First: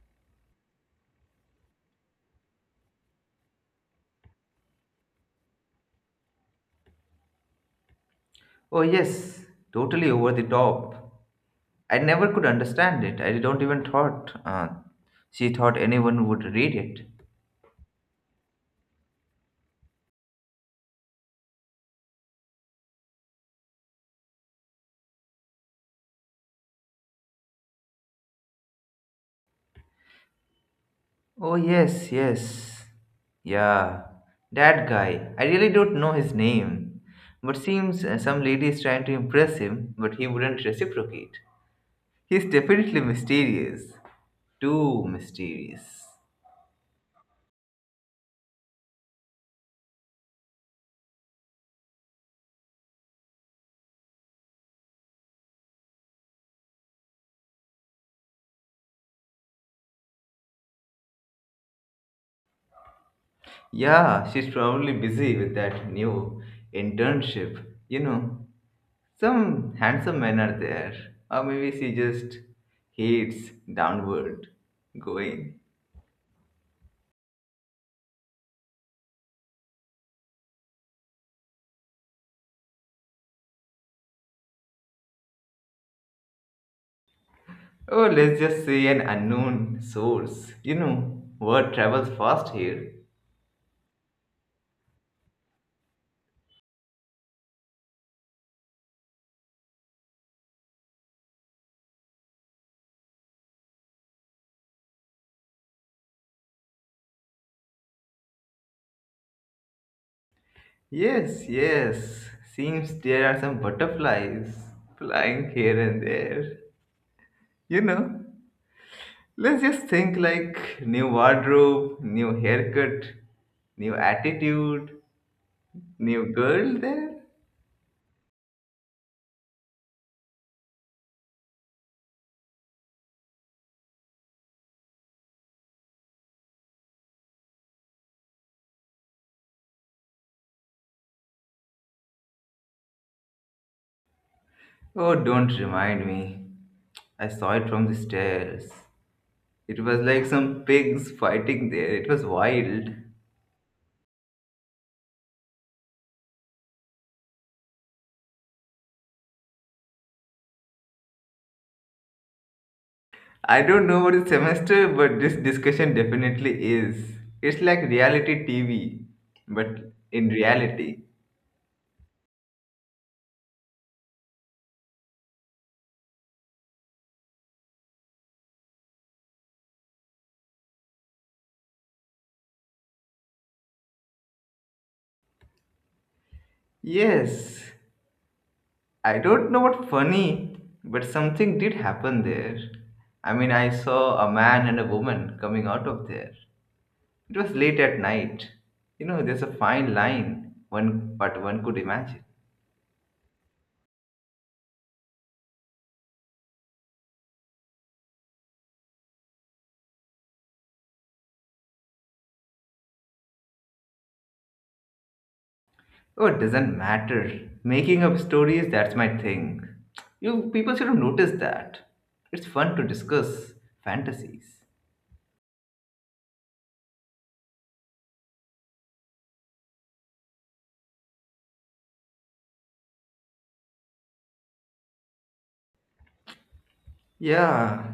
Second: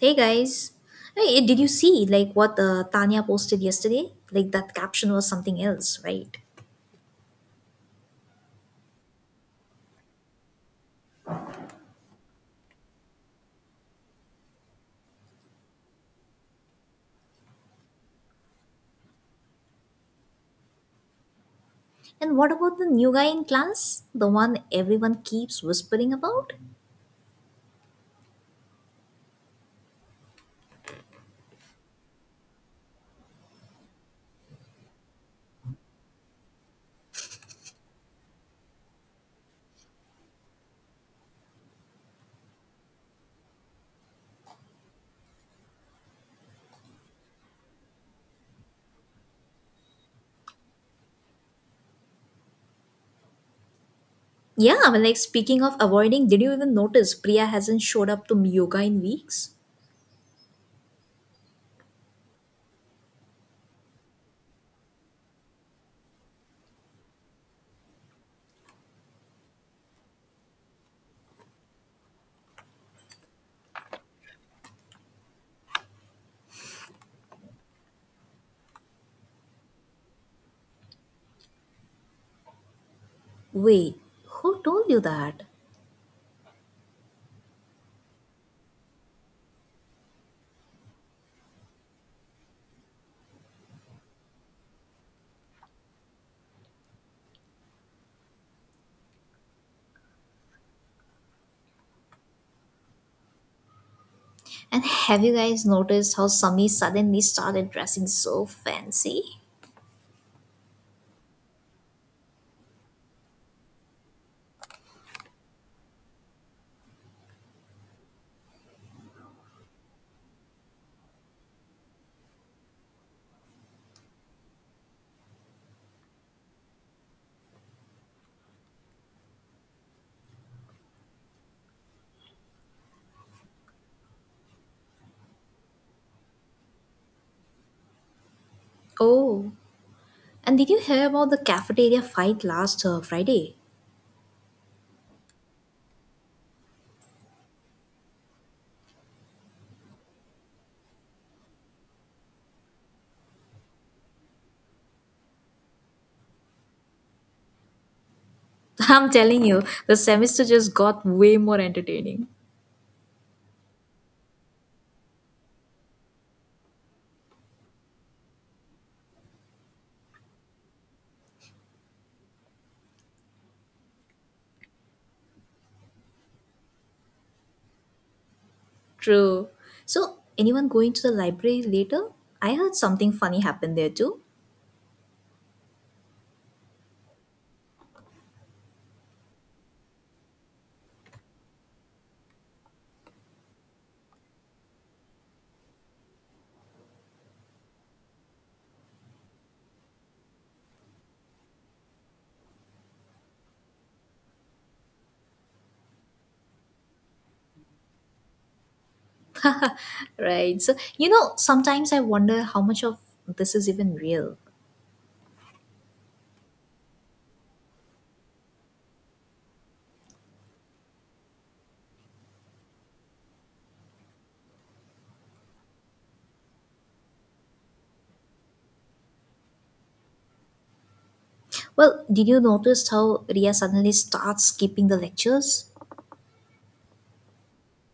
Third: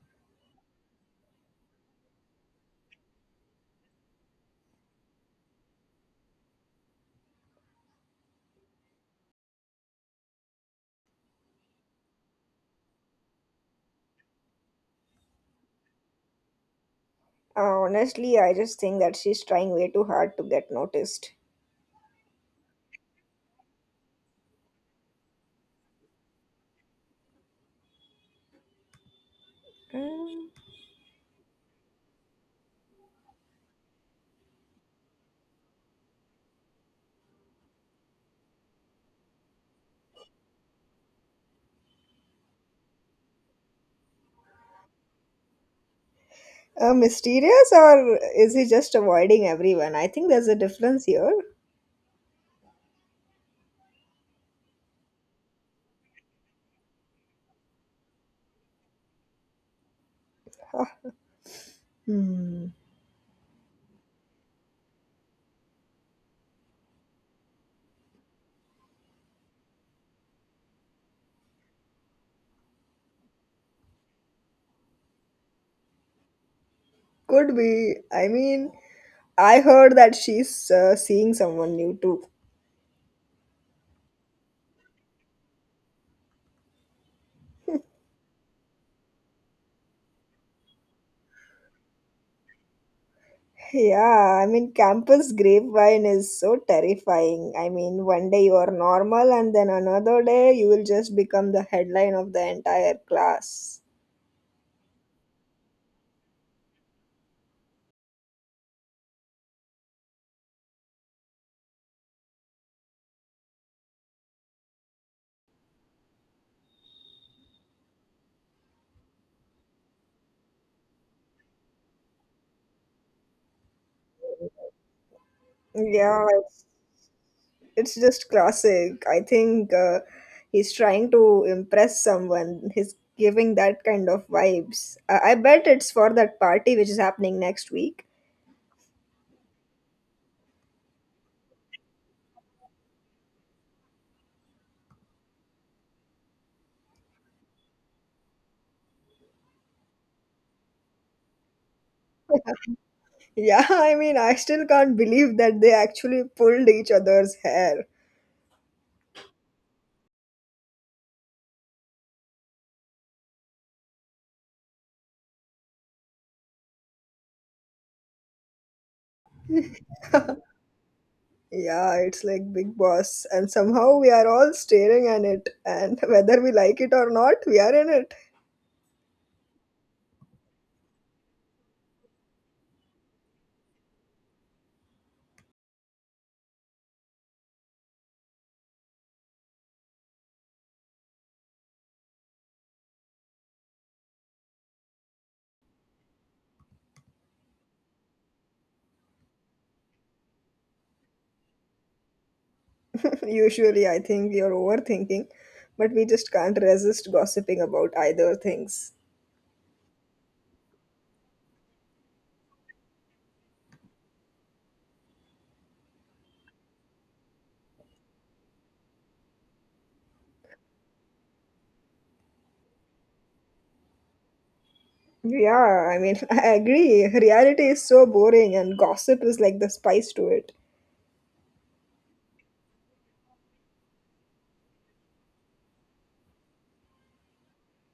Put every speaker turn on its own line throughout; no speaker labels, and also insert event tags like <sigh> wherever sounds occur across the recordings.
Hey guys, hey, did you see like what Tanya posted yesterday? Like that caption was something else, right?
Oh, yes, totally over the top. I never could understand it. I don't even thought she thought anyone would read it.
Honestly, I just think that she's trying way too hard to get noticed.
And what about the new guy in class? The one everyone keeps whispering about?
Mm.
Oh, yes, yes. Yeah, that guy. I really don't know his name. But seems some lady is trying to impress him, but he wouldn't reciprocate. He's definitely mysterious. Too mysterious.
Mysterious, or is he just avoiding everyone? I think there's a difference here.
Yeah, well, like speaking of avoiding, did you even notice Priya hasn't showed up to yoga in weeks?
Huh. Hmm.
Yeah, she's probably busy with that new internship, you know. Some handsome men are there, or maybe she just hates downward going.
Could be. I mean, I heard that she's seeing someone new too.
Wait, who told you that?
Oh, let's just say an unknown source. You know, word travels fast here.
Yeah, I mean, campus grapevine is so terrifying. I mean, one day you are normal, and then another day you will just become the headline of the entire class.
And have you guys noticed how Sami suddenly started dressing so fancy?
Yes, yes, seems there are some butterflies flying here and there. You know, let's just think like new wardrobe, new haircut, new attitude,
Yeah,
new
it's,
girl there.
it's just classic. I think he's trying to impress someone. He's giving that kind of vibes. I bet it's for that party which is happening next week.
Oh, and did you hear about the cafeteria fight last Friday?
Oh, don't remind me. I saw it from the stairs. It was like some pigs fighting there. It was wild.
Yeah, <laughs> I mean, I still can't believe that they actually pulled each other's hair.
<laughs> I'm telling you, the semester just got way more entertaining.
I don't know what is semester, but this discussion definitely is. It's like reality TV, but in reality.
Yeah, it's like Big Boss, and somehow we are all staring at it, and <laughs> whether we like it or not, we are in it.
True. So, anyone going to the library later? I heard something funny happened there too.
Yes, I don't know what funny, but something did happen there. I mean, I saw a man and a woman coming out of there. It was late at night. You know, there's a fine line one but one could imagine.
Usually, I think you're overthinking, but we just can't resist gossiping about either things.
Right. So, you know, sometimes I wonder how much of this is even real.
Oh, it doesn't matter. Making up stories, that's my thing. You people should have noticed that. It's fun to discuss fantasies.
Yeah, I mean, <laughs> I agree. Reality is so boring, and gossip is like the spice to it.
Well, did you notice how Ria suddenly starts skipping the lectures?
Yeah,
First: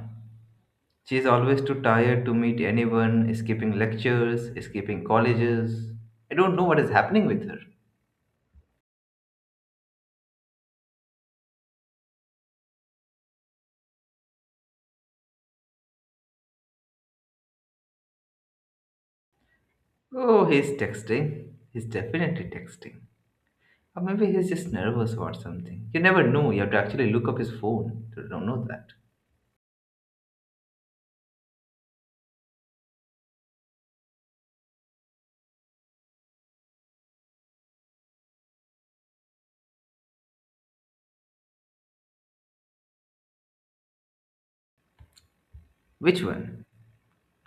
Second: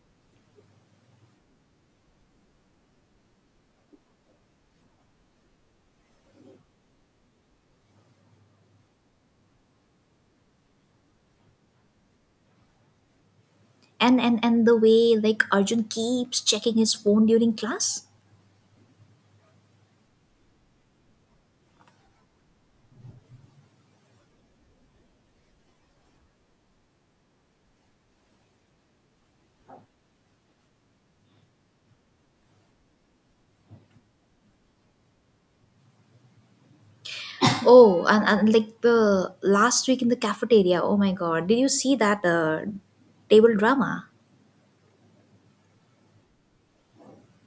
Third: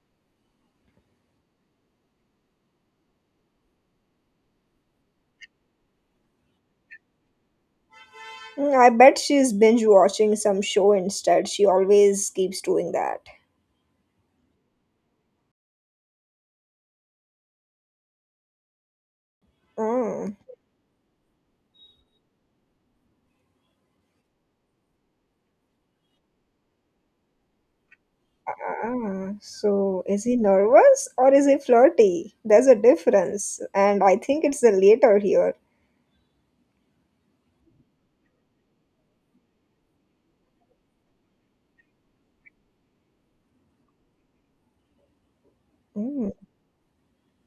she's always too tired to meet anyone, escaping lectures, escaping colleges. I don't know what is happening with her.
Mm, I bet she's binge watching some show instead. She always keeps doing that.
And the way like Arjun keeps checking his phone during class?
Oh,
Oh, he's texting. He's definitely texting. Or maybe he's just nervous about something. You never know. You have to actually look up his phone to know that.
ah, so is he nervous or is he flirty? There's a difference, and I think it's the later here.
Oh, and like the last week in the cafeteria. Oh my god. Did you see that table drama?
Which
Mm.
one?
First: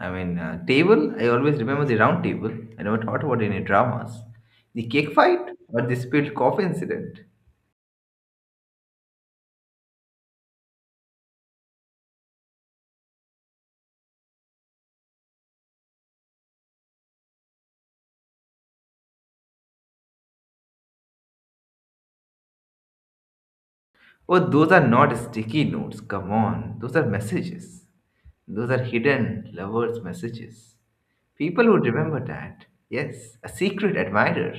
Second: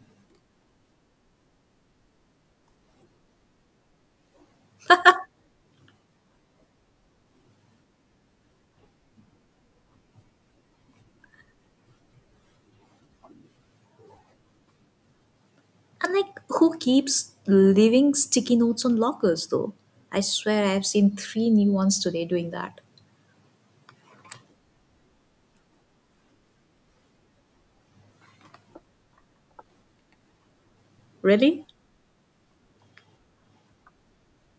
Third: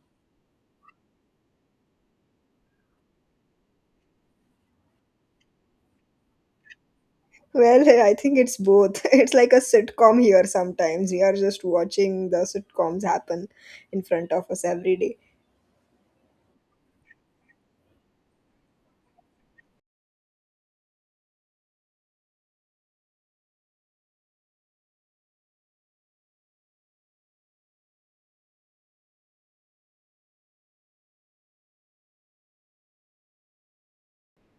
I mean, table, I always remember the round table. I never thought about any dramas. The cake fight or the spilled coffee incident.
Well, <laughs> I think it's both. <laughs> It's like a sitcom here sometimes. We are just watching the sitcoms happen in front of us every day.
And like, who keeps leaving sticky notes on lockers though? I swear I've seen three new ones today doing that.
Oh, those are not sticky notes. Come on. Those are messages. Those are hidden lovers' messages.
Really?
People would remember that. Yes, a secret admirer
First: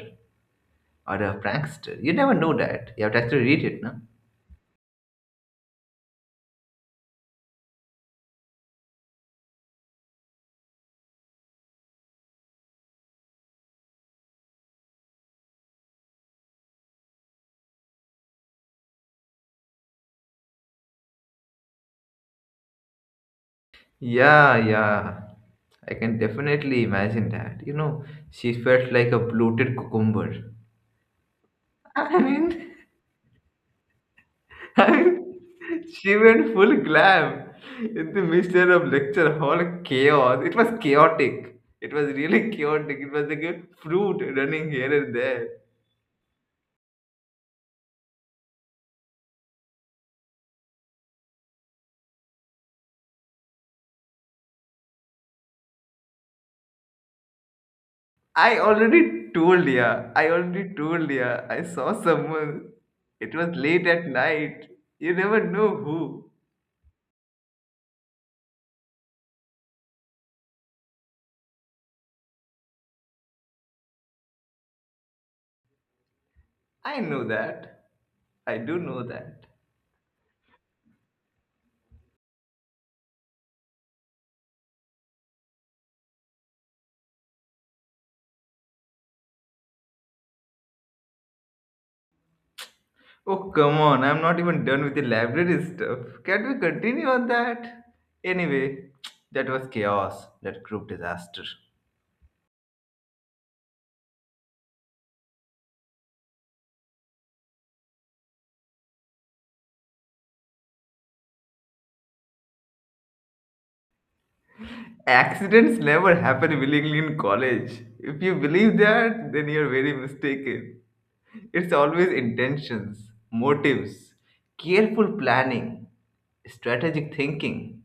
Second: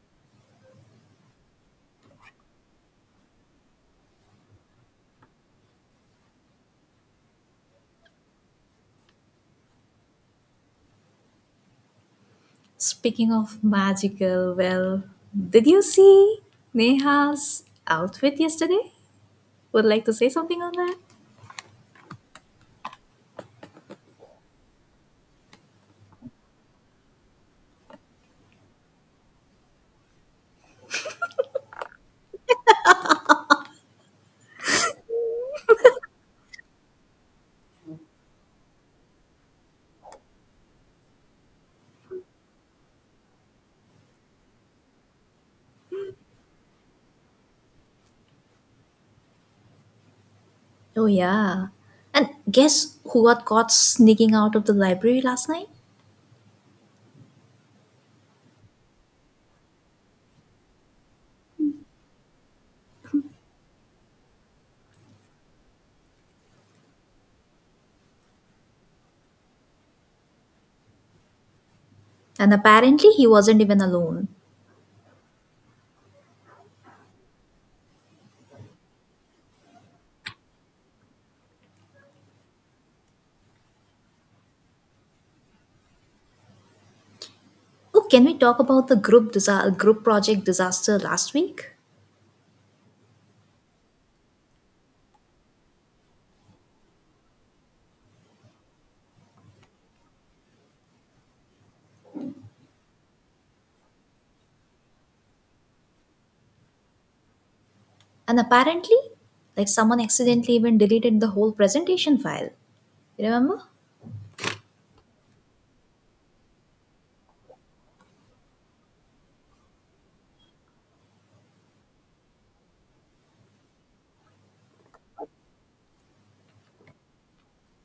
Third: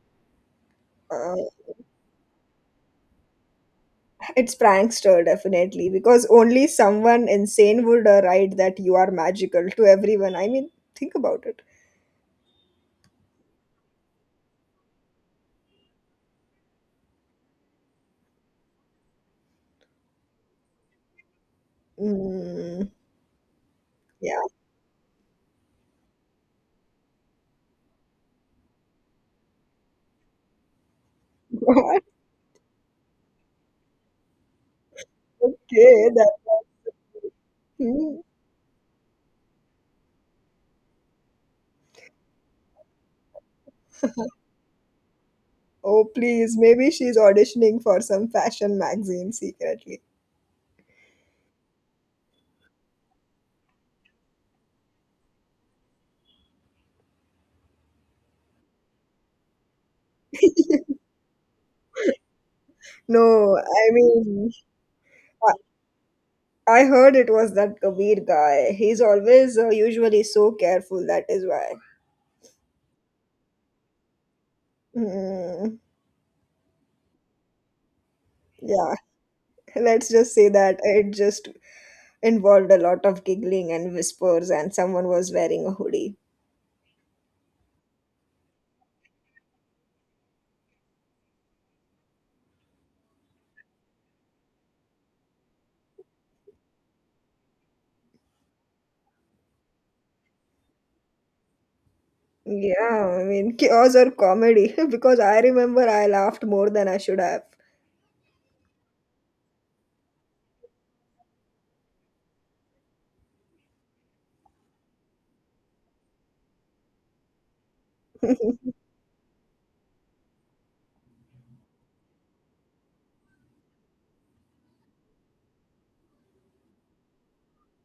or
Uh,
a prankster. You never know that. You have to actually read it, no?
it's prankster, definitely, because only someone insane would write that you are magical to everyone. I mean, think about it.
Speaking of magical, well, did you see Neha's outfit yesterday? Would like to say something on that?
Mm, yeah.
Yeah, yeah. I can definitely imagine that. You know, she felt like a bloated cucumber.
<laughs> What?
I mean, <laughs> Time,
Okay.
she
That,
went full glam in
hmm.
the midst of lecture hall chaos. It was chaotic. It was really chaotic. It was like a fruit running here and there.
Oh, please. Maybe she's auditioning for some fashion magazine secretly.
Oh, yeah. And guess who got caught sneaking out of the library last night?
I already told ya. I already told ya. I saw someone. It was
No,
late
I
at
mean,
night. You never know who.
I heard it was that Kabir guy. He's always usually so careful, that is why.
And apparently he wasn't even alone.
Mm,
I know that. I do
yeah,
know that.
let's just say that it just involved a lot of giggling and whispers, and someone was wearing a hoodie.
Oh, can we talk about the group project disaster last week?
Oh, come on. I'm not even done with the library stuff. Can we continue on that? Anyway, <tsk> that was chaos, that group disaster.
Yeah, I mean, chaos or comedy, <laughs> because I remember I laughed more than I should have.
And apparently, like someone accidentally even deleted the whole presentation file. You remember?
Accidents never happen willingly in college. If you
<laughs>
believe that, then you're very mistaken. It's always intentions, motives, careful planning, strategic thinking.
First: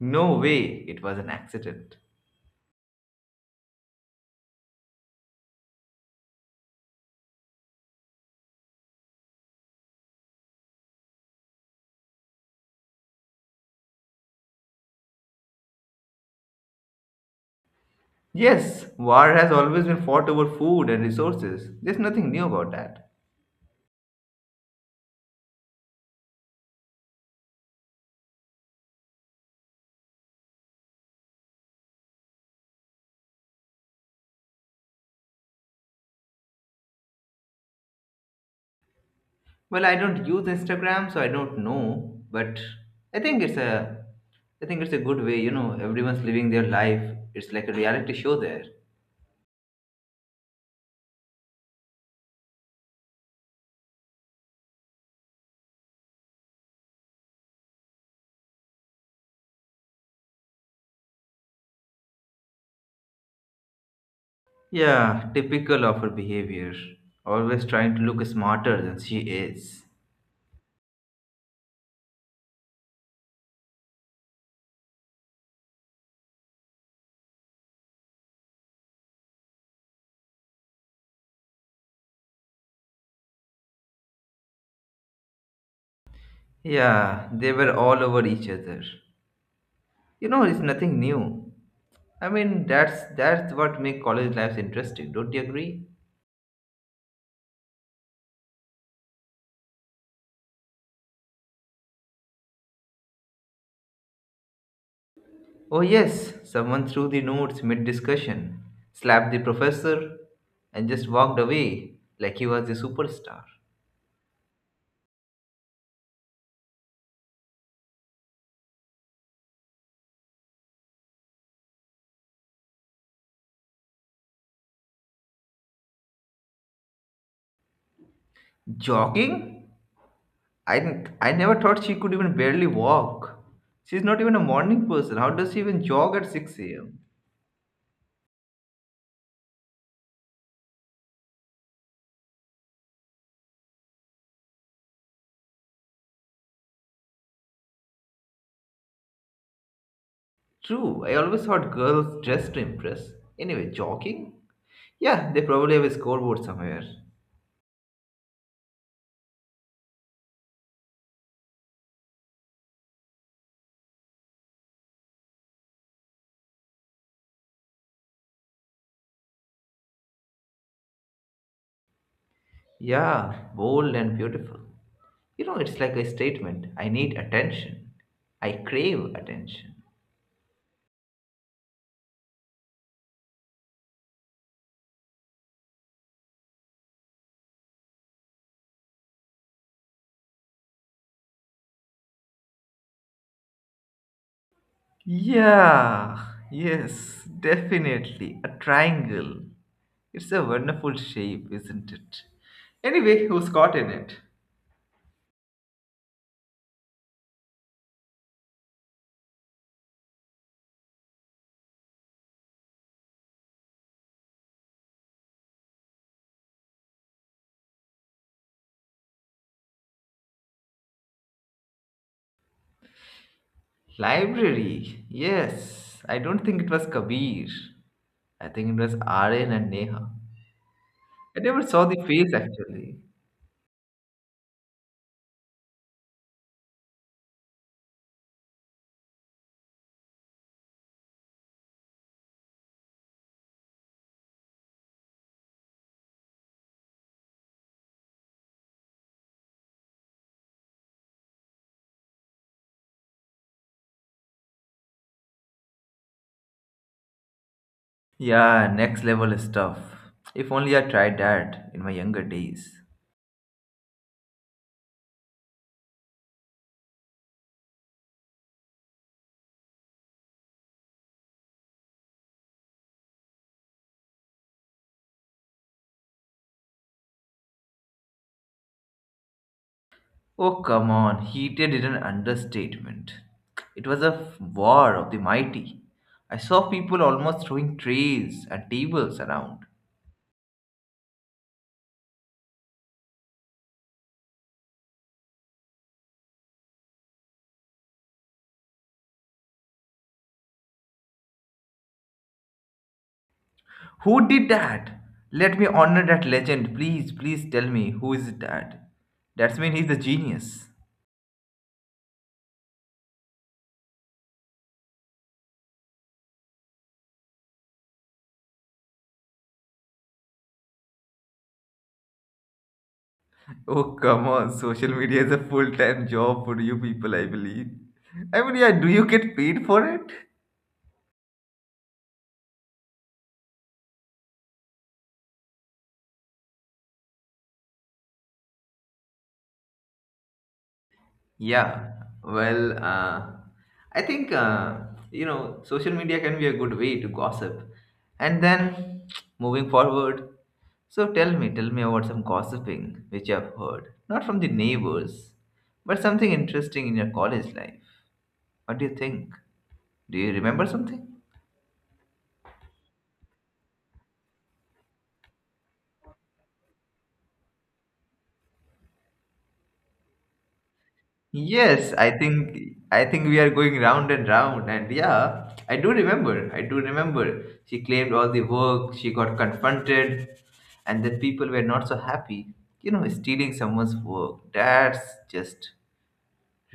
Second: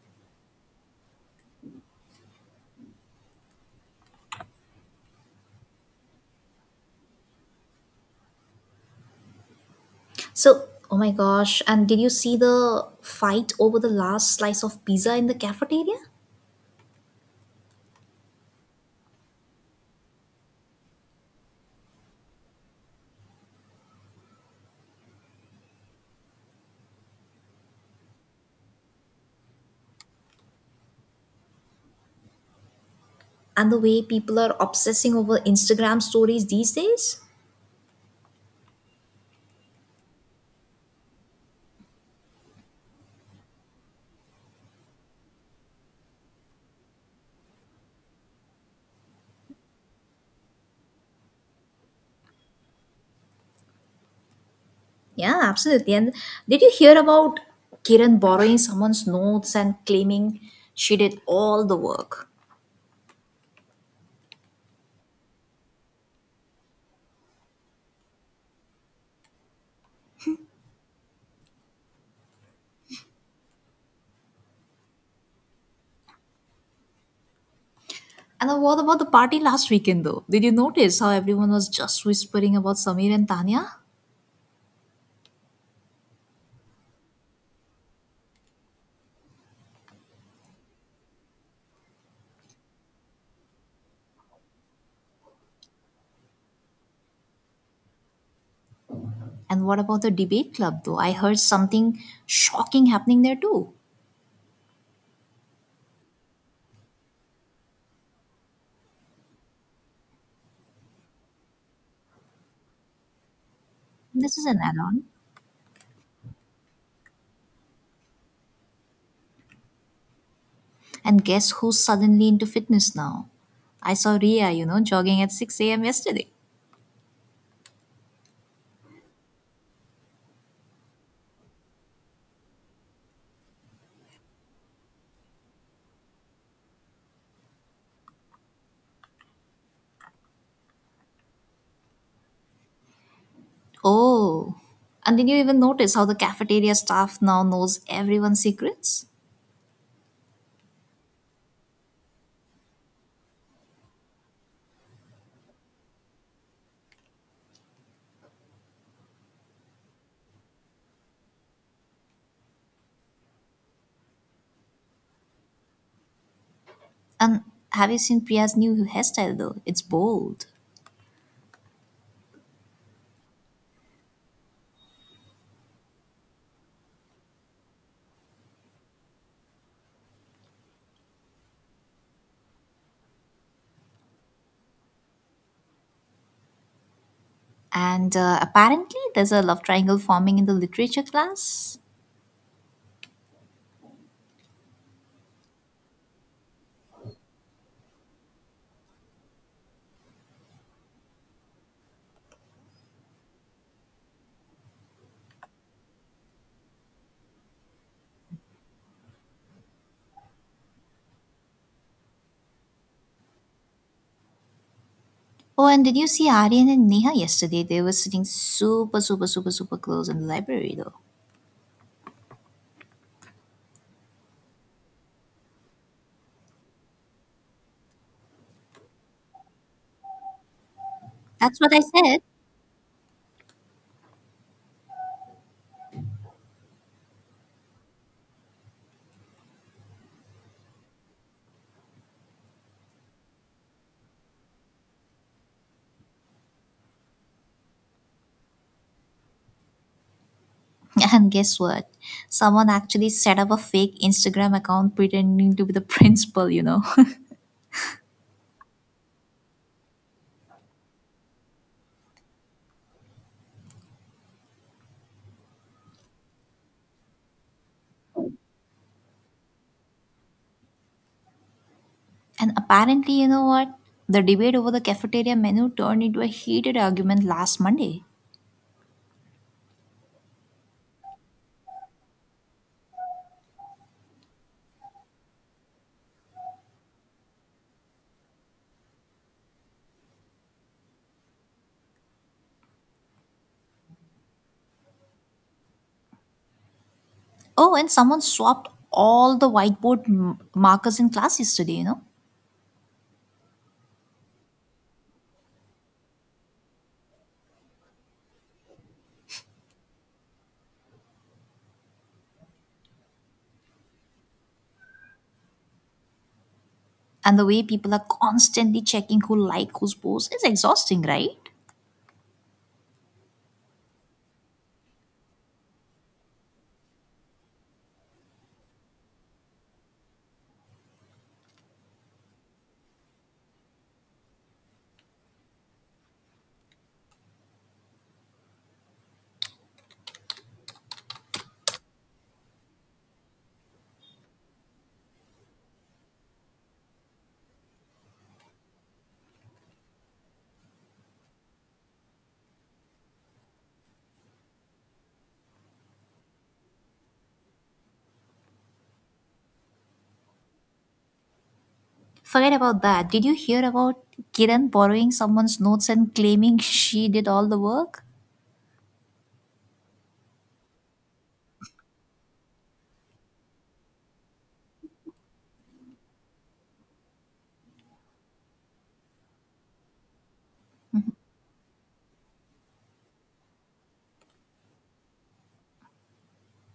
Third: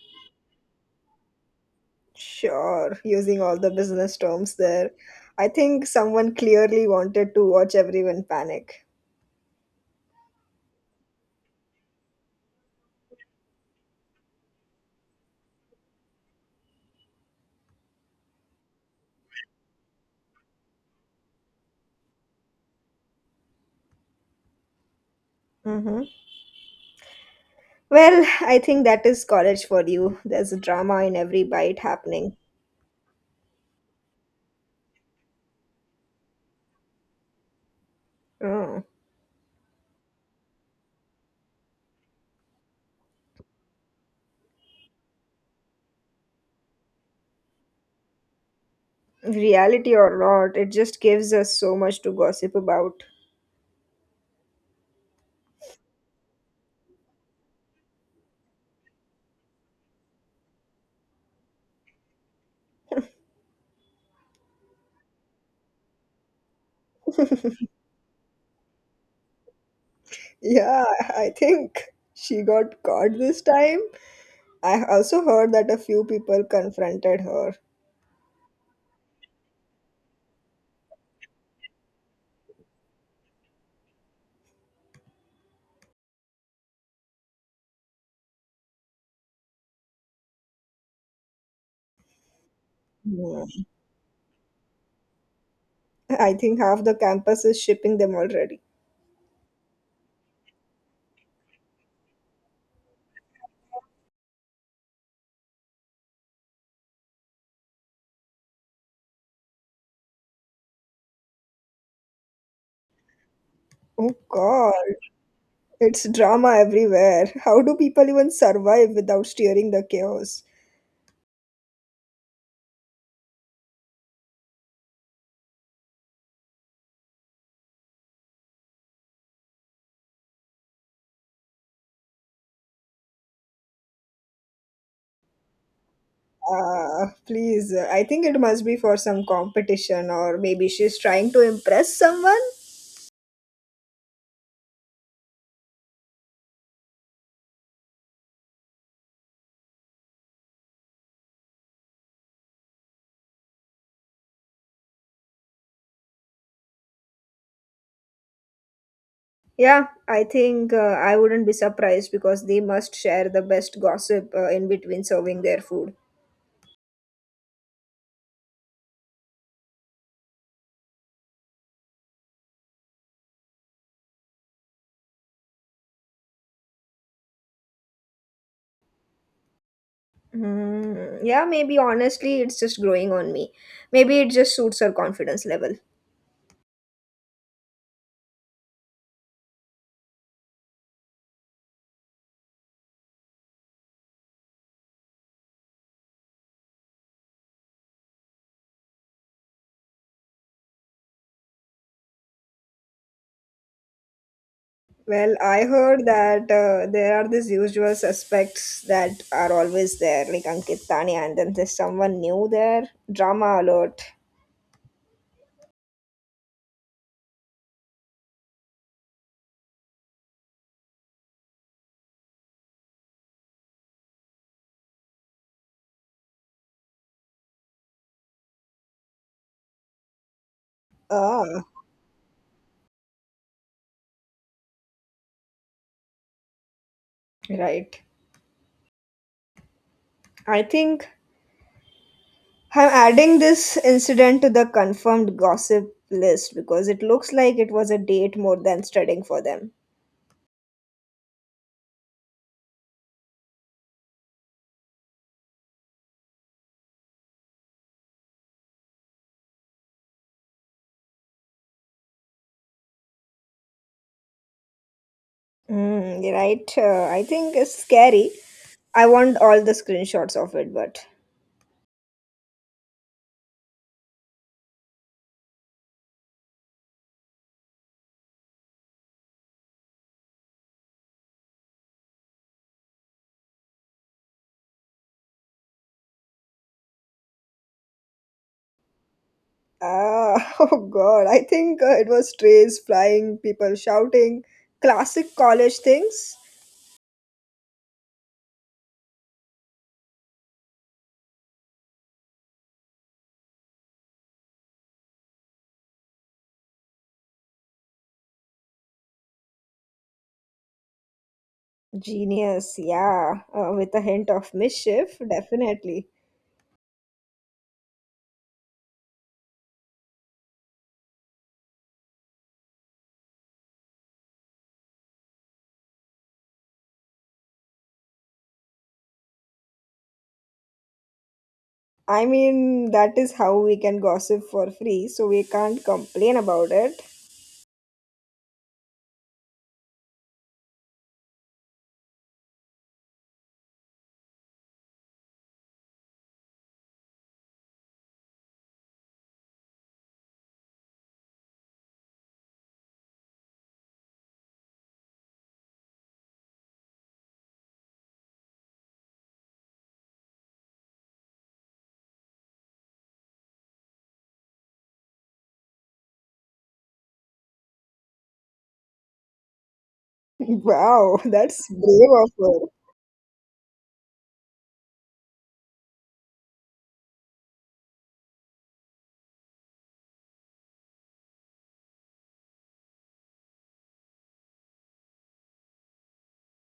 No way it was an accident.
Sure, using all the business terms there. I think someone clearly wanted to watch everyone panic.
So, oh my gosh, and did you see the fight over the last slice of pizza in the cafeteria?
Yes, war has always been fought over food and resources. There's nothing new about that.
Mhm. Well, I think that is college for you. There's drama in every bite happening.
And the way people are obsessing over Instagram stories these days?
Mm.
Well, I don't use Instagram, so I don't know. But I think it's a, I think it's a good way. You know, everyone's living their life. It's like a reality show there.
Reality or not, it just gives us so much to gossip about.
Yeah, absolutely. And did you hear about Kiran borrowing someone's notes and claiming she did all the work?
Yeah, typical of her behavior. Always trying to look smarter than she is.
Yeah, <laughs> I think she got caught this time. I also heard that a few people confronted her.
And then what about the party last weekend though? Did you notice how everyone was just whispering about Samir and Tanya?
Yeah, they were all over each other. You know, it's nothing new. I mean, that's
Hmm.
what make college lives interesting. Don't you agree?
I think half the campus is shipping them already.
And what about the debate club, though? I heard something shocking happening there, too.
Oh, yes, someone threw the notes mid discussion, slapped the professor, and just walked away like he was a superstar.
Oh
This is an add
God,
on.
it's drama everywhere. How do people even survive without steering the chaos?
And guess who's suddenly into fitness now? I saw Ria, you know, jogging at 6 a.m. yesterday.
Jogging? I never thought she could even barely walk. She's not even a morning person. How does she even jog at 6 a.m.?
Please, I think it must be for some competition, or maybe she's trying to impress someone.
Oh. And did you even notice how the cafeteria staff now knows everyone's secrets?
True, I always thought girls dress to impress. Anyway, jogging? Yeah, they probably have a scoreboard somewhere.
Yeah, I think I wouldn't be surprised because they must share the best gossip in between serving their food.
And have you seen Priya's new hairstyle, though? It's bold.
Yeah, bold and beautiful. You know, it's like a statement I need attention, I crave attention.
Hmm. Yeah, maybe honestly, it's just growing on me. Maybe it just suits her confidence level.
And apparently, there's a love triangle forming in the literature class.
Yeah, yes, definitely. A triangle. It's a wonderful shape, isn't it? Anyway, who's caught in it?
Well, I heard that there are these usual suspects that are always there, like Ankit Tanya, and then there's someone new there. Drama alert.
Oh, and did you see Aryan and Neha yesterday? They were sitting super, super, super, super close in the library, though.
Library. Yes, I don't think it was Kabir. I think it was Aryan and Neha. I
That's
never
Ah,
what I
saw the
said.
face actually.
right. I think I'm adding this incident to the confirmed gossip list because it looks like it was a date more than studying for them.
<laughs> And guess what? Someone actually set up a fake Instagram account pretending to be the <laughs> principal, you know. <laughs>
Yeah, next level stuff. If only I tried that in my younger days.
Mm, you're right. I think it's scary. I want all the screenshots of it, but.
And apparently, you know what? The debate over the cafeteria menu turned into a heated argument last Monday.
Oh, come on, heated is an understatement. It was a war of the mighty. I saw people almost throwing trays and tables around.
<laughs> Oh god, I think it was trays flying, people shouting, classic college things.
Oh, and someone swapped all the markers in class yesterday, you know.
Who did that? Let me honor that legend. Please, please tell me who is that? That's mean he's a genius.
Genius, yeah, with a hint of mischief, definitely.
And the way people are constantly checking who like whose post is exhausting, right?
Oh, come on, social media is a full time job for you people, I believe. I mean, yeah, do you get paid for it?
I mean, that is how we can gossip for free, so we can't complain about it.
Yeah, well, I think you know social media can be a good way to gossip. And then <tsk> moving forward, so tell me about some gossiping which I've heard, not from the neighbors, but something interesting in your college life. What do you think? Do you remember something?
Forget about that. Did you hear about Kiran borrowing someone's notes and claiming <laughs> she did all the work?
<laughs> Wow, that's
Yes,
brave
I
of her.
think I think we are going round and round and yeah, I do remember. I do remember. She claimed all the work, she got confronted, and then people were not so happy. You know, stealing someone's work, that's just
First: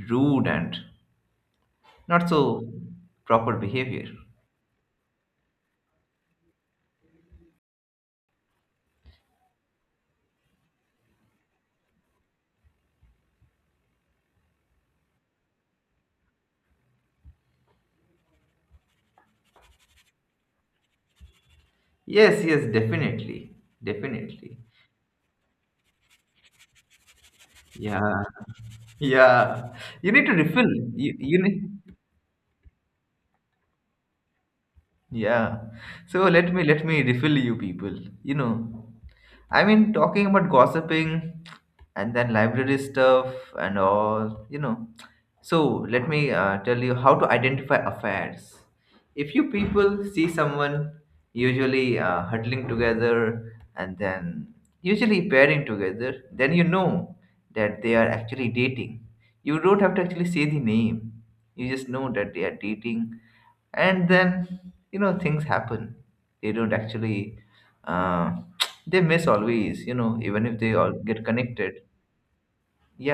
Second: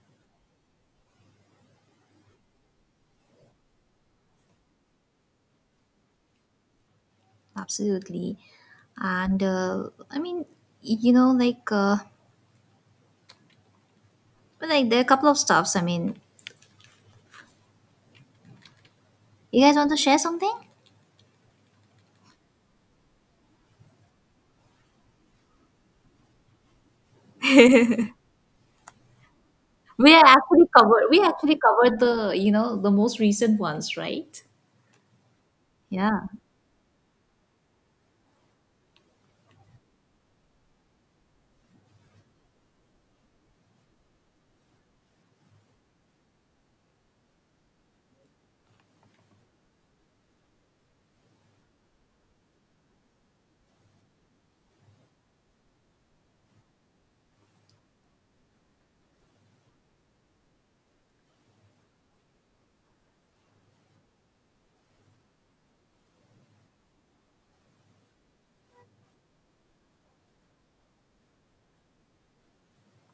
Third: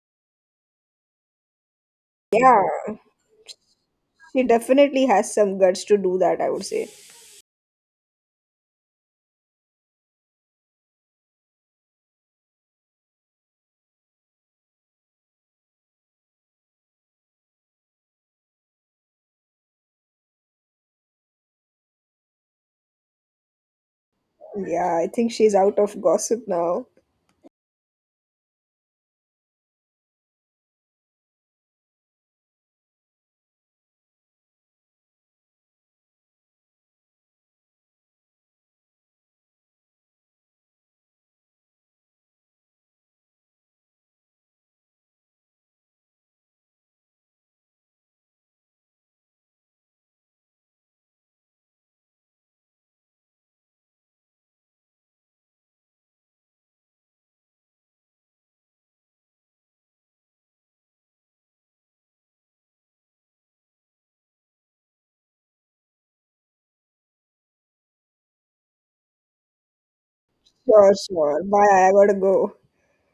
rude and not
Yeah,
so proper behavior.
she definitely has some guts to do that, I would say.
Absolutely. And I mean, you know, like there are a couple of stuffs. I mean, you guys want to share something?
Yes, yes, definitely. Definitely.
Yeah, I think she's out of gossip now.
Yeah. Yeah. You
We are
need to refill.
actually covered.
You,
We
you
actually
need.
covered the, you know, the most recent ones, right?
Yeah. So
Yeah.
let me refill you people. You know, I mean talking about gossiping and then library stuff and all, you know. So let me tell you how to identify affairs. If you people see someone usually huddling together and then usually pairing together, then you know that they are actually dating. You don't have to actually say the name. You just know that they are dating and then you know things happen they don't actually uh, <tsk> they miss always you know even if they
Sure,
all get
sure.
connected
Bye, I gotta go.